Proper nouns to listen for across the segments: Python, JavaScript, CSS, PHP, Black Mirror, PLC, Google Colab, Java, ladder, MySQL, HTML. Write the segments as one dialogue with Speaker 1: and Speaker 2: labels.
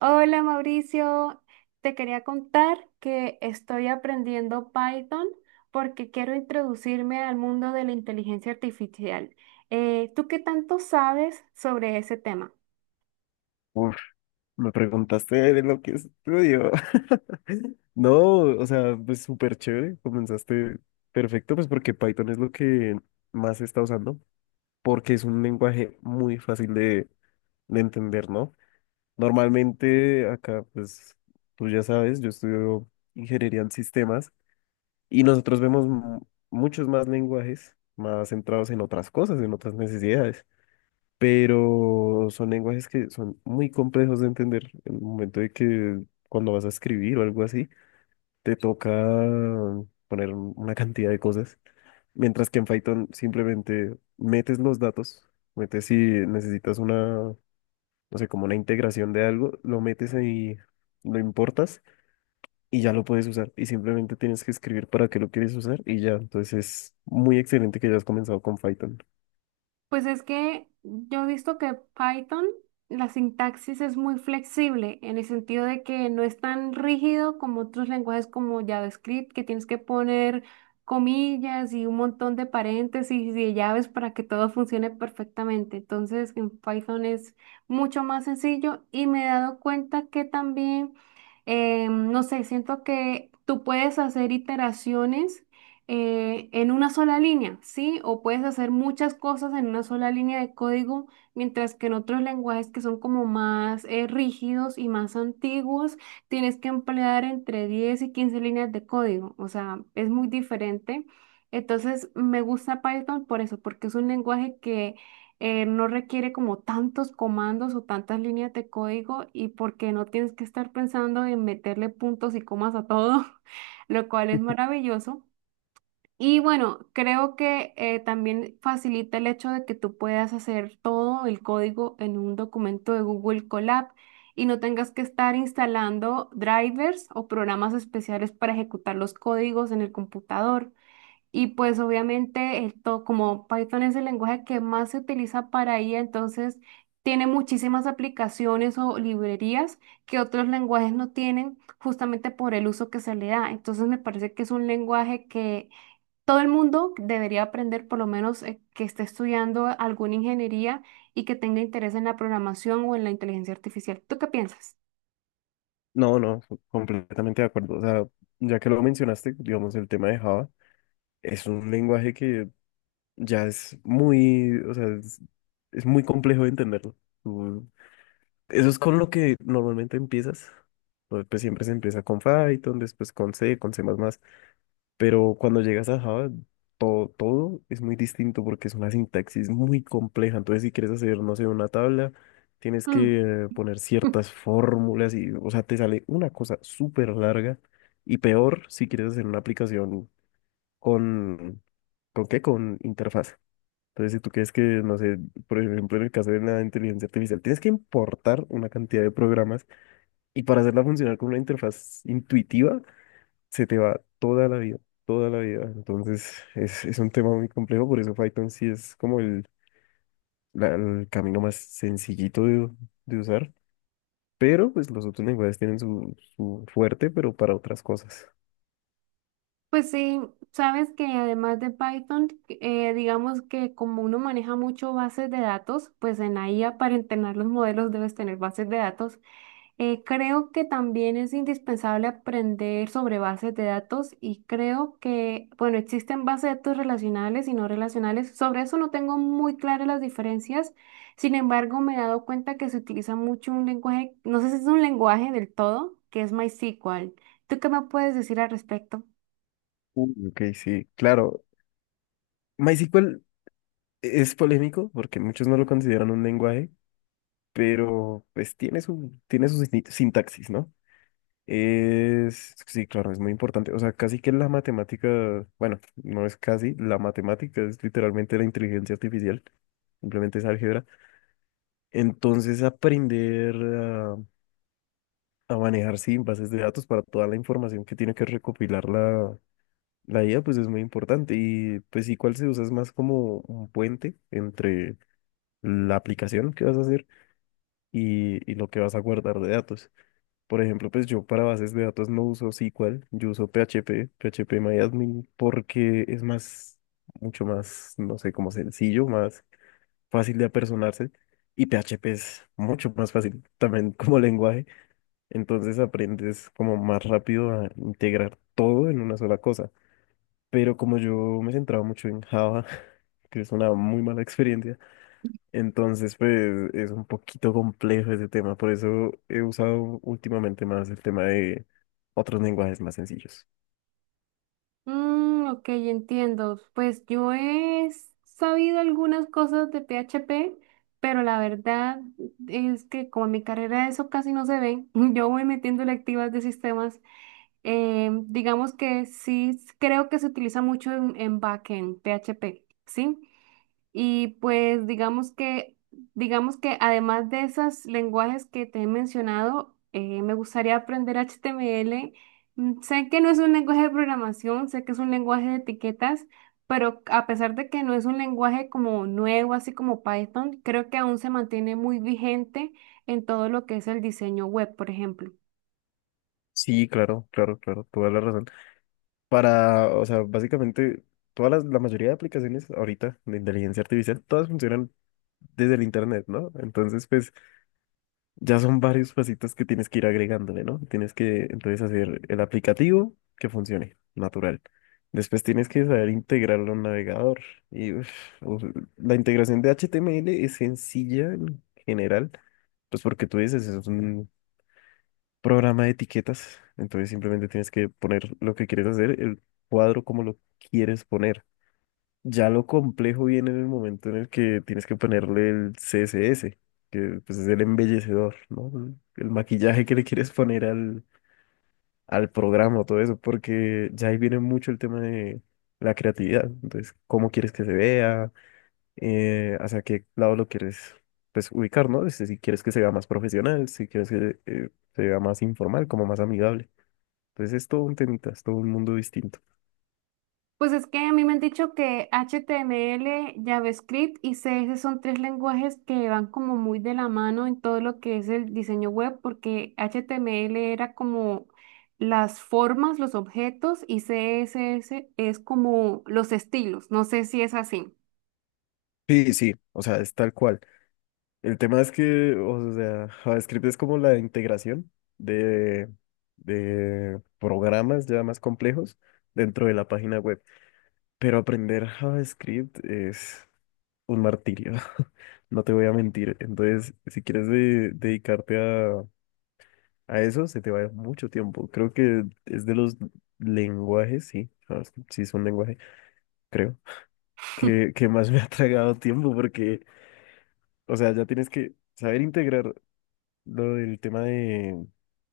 Speaker 1: Hola Mauricio, te quería contar que estoy aprendiendo Python porque quiero introducirme al mundo de la inteligencia artificial. ¿Tú qué tanto sabes sobre ese tema?
Speaker 2: Uf, Me preguntaste de lo que estudio. No, o sea, pues súper chévere, comenzaste perfecto, pues porque Python es lo que más se está usando, porque es un lenguaje muy fácil de entender, ¿no? Normalmente acá, pues tú ya sabes, yo estudio ingeniería en sistemas y nosotros vemos muchos más lenguajes más centrados en otras cosas, en otras necesidades. Pero son lenguajes que son muy complejos de entender. En el momento de que cuando vas a escribir o algo así, te toca poner una cantidad de cosas, mientras que en Python simplemente metes los datos, metes si necesitas una, no sé, como una integración de algo, lo metes ahí, lo importas y ya lo puedes usar y simplemente tienes que escribir para qué lo quieres usar y ya. Entonces es muy excelente que hayas comenzado con Python.
Speaker 1: Pues es que yo he visto que Python, la sintaxis es muy flexible en el sentido de que no es tan rígido como otros lenguajes como JavaScript, que tienes que poner comillas y un montón de paréntesis y de llaves para que todo funcione perfectamente. Entonces, en Python es mucho más sencillo y me he dado cuenta que también, no sé, siento que tú puedes hacer iteraciones en una sola línea, ¿sí? O puedes hacer muchas cosas en una sola línea de código, mientras que en otros lenguajes que son como más rígidos y más antiguos, tienes que emplear entre 10 y 15 líneas de código, o sea, es muy diferente. Entonces, me gusta Python por eso, porque es un lenguaje que no requiere como tantos comandos o tantas líneas de código y porque no tienes que estar pensando en meterle puntos y comas a todo, lo cual es maravilloso. Y bueno, creo que también facilita el hecho de que tú puedas hacer todo el código en un documento de Google Colab y no tengas que estar instalando drivers o programas especiales para ejecutar los códigos en el computador. Y pues obviamente como Python es el lenguaje que más se utiliza para IA, entonces tiene muchísimas aplicaciones o librerías que otros lenguajes no tienen justamente por el uso que se le da. Entonces me parece que es un lenguaje que todo el mundo debería aprender, por lo menos que esté estudiando alguna ingeniería y que tenga interés en la programación o en la inteligencia artificial. ¿Tú qué piensas?
Speaker 2: No, no, completamente de acuerdo. O sea, ya que lo mencionaste, digamos, el tema de Java, es un lenguaje que ya es muy, o sea, es muy complejo de entenderlo. Tú- eso es con lo que normalmente empiezas. Pues siempre se empieza con Python, después con C, con C++. Pero cuando llegas a Java, todo es muy distinto porque es una sintaxis muy compleja. Entonces, si quieres hacer, no sé, una tabla, tienes
Speaker 1: Mm.
Speaker 2: que poner ciertas fórmulas y, o sea, te sale una cosa súper larga. Y peor si quieres hacer una aplicación con, ¿con qué? Con interfaz. Entonces, si tú quieres que, no sé, por ejemplo, en el caso de la inteligencia artificial, tienes que importar una cantidad de programas y para hacerla funcionar con una interfaz intuitiva se te va toda la vida, toda la vida. Entonces es un tema muy complejo, por eso Python sí es como el, el camino más sencillito de usar, pero pues los otros lenguajes tienen su, su fuerte, pero para otras cosas.
Speaker 1: Pues sí, sabes que además de Python, digamos que como uno maneja mucho bases de datos, pues en la IA para entrenar los modelos debes tener bases de datos. Creo que también es indispensable aprender sobre bases de datos y creo que, bueno, existen bases de datos relacionales y no relacionales. Sobre eso no tengo muy claras las diferencias. Sin embargo, me he dado cuenta que se utiliza mucho un lenguaje, no sé si es un lenguaje del todo, que es MySQL. ¿Tú qué me puedes decir al respecto?
Speaker 2: Uy, ok, sí, claro. MySQL es polémico porque muchos no lo consideran un lenguaje, pero pues tiene su sintaxis, ¿no? Es, sí, claro, es muy importante. O sea, casi que la matemática, bueno, no es casi, la matemática es literalmente la inteligencia artificial, simplemente es álgebra. Entonces, aprender a manejar, sí, bases de datos para toda la información que tiene que recopilar la IA, pues es muy importante. Y pues igual se usa es más como un puente entre la aplicación que vas a hacer y lo que vas a guardar de datos. Por ejemplo, pues yo para bases de datos no uso SQL, yo uso PHP, PHP MyAdmin, porque es más, mucho más, no sé, como sencillo, más fácil de apersonarse. Y PHP es mucho más fácil también como lenguaje. Entonces aprendes como más rápido a integrar todo en una sola cosa. Pero como yo me centraba mucho en Java, que es una muy mala experiencia, entonces, pues es un poquito complejo ese tema, por eso he usado últimamente más el tema de otros lenguajes más sencillos.
Speaker 1: Mm, ok, entiendo. Pues yo he sabido algunas cosas de PHP, pero la verdad es que como en mi carrera eso casi no se ve, yo voy metiendo electivas de sistemas. Digamos que sí creo que se utiliza mucho en, backend, PHP, ¿sí? Y pues digamos que además de esos lenguajes que te he mencionado, me gustaría aprender HTML. Sé que no es un lenguaje de programación, sé que es un lenguaje de etiquetas, pero a pesar de que no es un lenguaje como nuevo, así como Python, creo que aún se mantiene muy vigente en todo lo que es el diseño web, por ejemplo.
Speaker 2: Sí, claro, claro, claro, toda la razón. Para, o sea, básicamente, todas las, la mayoría de aplicaciones ahorita de inteligencia artificial, todas funcionan desde el internet, ¿no? Entonces, pues ya son varios pasitos que tienes que ir agregándole, ¿no? Tienes que entonces hacer el aplicativo que funcione, natural. Después tienes que saber integrarlo a un navegador. Y uf, uf, la integración de HTML es sencilla en general, pues porque tú dices, es un programa de etiquetas, entonces simplemente tienes que poner lo que quieres hacer, el cuadro como lo quieres poner. Ya lo complejo viene en el momento en el que tienes que ponerle el CSS, que pues es el embellecedor, ¿no? El maquillaje que le quieres poner al, al programa, todo eso, porque ya ahí viene mucho el tema de la creatividad. Entonces, cómo quieres que se vea, hacia qué lado lo quieres pues, ubicar, ¿no? Este, si quieres que se vea más profesional, si quieres que se vea más informal, como más amigable. Entonces, es todo un temita, es todo un mundo distinto.
Speaker 1: Pues es que a mí me han dicho que HTML, JavaScript y CS son tres lenguajes que van como muy de la mano en todo lo que es el diseño web, porque HTML era como las formas, los objetos y CSS es como los estilos. No sé si es así.
Speaker 2: Sí, sí, o sea, es tal cual. El tema es que, o sea, JavaScript es como la integración de, de programas ya más complejos dentro de la página web. Pero aprender JavaScript es un martirio, no te voy a mentir. Entonces, si quieres dedicarte a eso, se te va a ir mucho tiempo. Creo que es de los lenguajes, sí, JavaScript sí es un lenguaje, creo, que más me ha tragado tiempo porque, o sea, ya tienes que saber integrar. Lo del tema de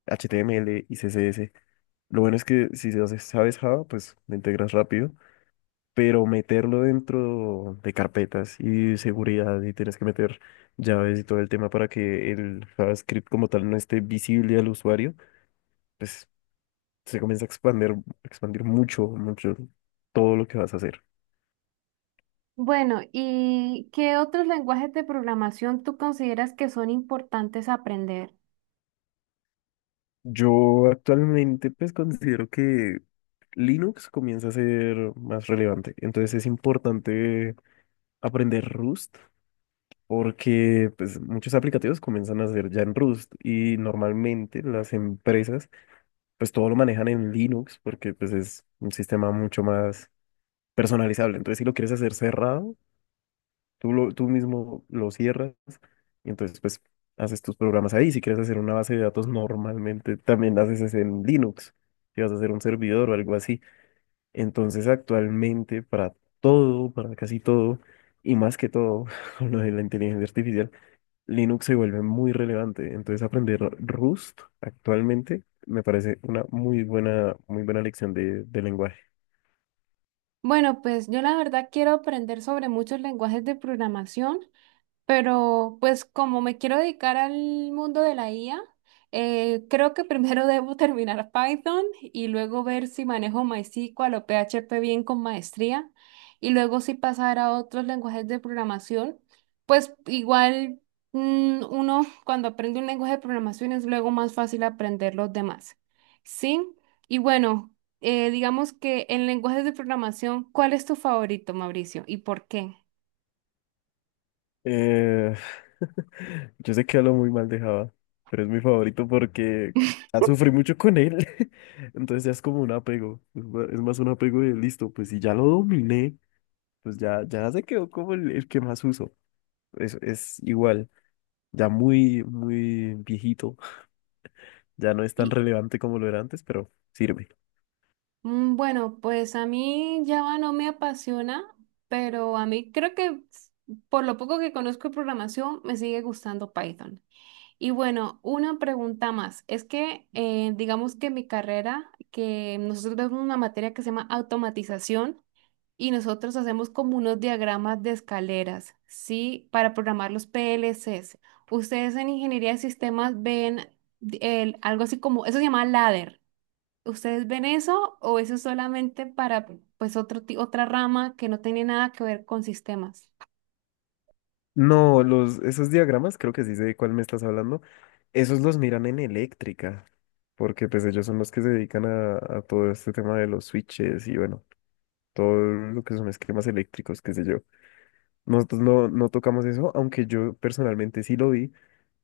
Speaker 2: HTML y CSS. Lo bueno es que si se hace- sabes Java, pues lo integras rápido, pero meterlo dentro de carpetas y seguridad y tienes que meter llaves y todo el tema para que el JavaScript como tal no esté visible al usuario, pues se comienza a expandir, expandir mucho, mucho todo lo que vas a hacer.
Speaker 1: Bueno, ¿y qué otros lenguajes de programación tú consideras que son importantes aprender?
Speaker 2: Yo actualmente pues considero que Linux comienza a ser más relevante, entonces es importante aprender Rust porque pues, muchos aplicativos comienzan a hacer ya en Rust y normalmente las empresas pues todo lo manejan en Linux porque pues es un sistema mucho más personalizable. Entonces si lo quieres hacer cerrado, tú, lo, tú mismo lo cierras y entonces pues haces tus programas ahí. Si quieres hacer una base de datos normalmente también la haces es en Linux. Si vas a hacer un servidor o algo así. Entonces actualmente para todo, para casi todo y más que todo con lo de la inteligencia artificial Linux se vuelve muy relevante. Entonces aprender Rust actualmente me parece una muy buena lección de lenguaje.
Speaker 1: Bueno, pues yo la verdad quiero aprender sobre muchos lenguajes de programación. Pero pues como me quiero dedicar al mundo de la IA, creo que primero debo terminar Python y luego ver si manejo MySQL o PHP bien con maestría y luego si pasar a otros lenguajes de programación. Pues igual uno cuando aprende un lenguaje de programación es luego más fácil aprender los demás. ¿Sí? Y bueno, digamos que en lenguajes de programación, ¿cuál es tu favorito, Mauricio? ¿Y por qué?
Speaker 2: Eh, yo sé que hablo muy mal de Java, pero es mi favorito porque ya sufrí mucho con él. Entonces ya es como un apego. Es es más un apego de listo, pues si ya lo dominé, pues ya, ya se quedó como el que más uso. Es igual, ya muy, muy viejito. Ya no es tan relevante como lo era antes, pero sirve.
Speaker 1: Bueno, pues a mí Java no me apasiona, pero a mí creo que por lo poco que conozco de programación me sigue gustando Python. Y bueno, una pregunta más. Es que digamos que mi carrera, que nosotros vemos una materia que se llama automatización y nosotros hacemos como unos diagramas de escaleras, ¿sí? Para programar los PLCs. Ustedes en ingeniería de sistemas ven algo así como, eso se llama ladder. ¿Ustedes ven eso o eso es solamente para pues otro, otra rama que no tiene nada que ver con sistemas?
Speaker 2: No, los, esos diagramas, creo que sí sé de cuál me estás hablando, esos los miran en eléctrica, porque pues ellos son los que se dedican a todo este tema de los switches y bueno, todo lo que son esquemas eléctricos, qué sé yo. Nosotros no, no tocamos eso, aunque yo personalmente sí lo vi,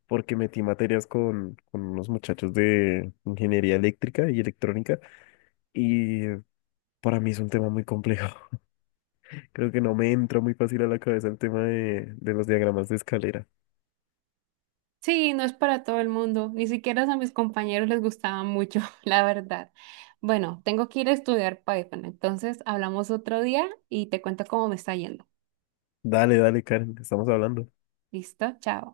Speaker 2: porque metí materias con unos muchachos de ingeniería eléctrica y electrónica, y para mí es un tema muy complejo. Creo que no me entra muy fácil a la cabeza el tema de los diagramas de escalera.
Speaker 1: Sí, no es para todo el mundo, ni siquiera a mis compañeros les gustaba mucho, la verdad. Bueno, tengo que ir a estudiar Python, entonces hablamos otro día y te cuento cómo me está yendo.
Speaker 2: Dale, dale, Karen, estamos hablando.
Speaker 1: ¿Listo? Chao.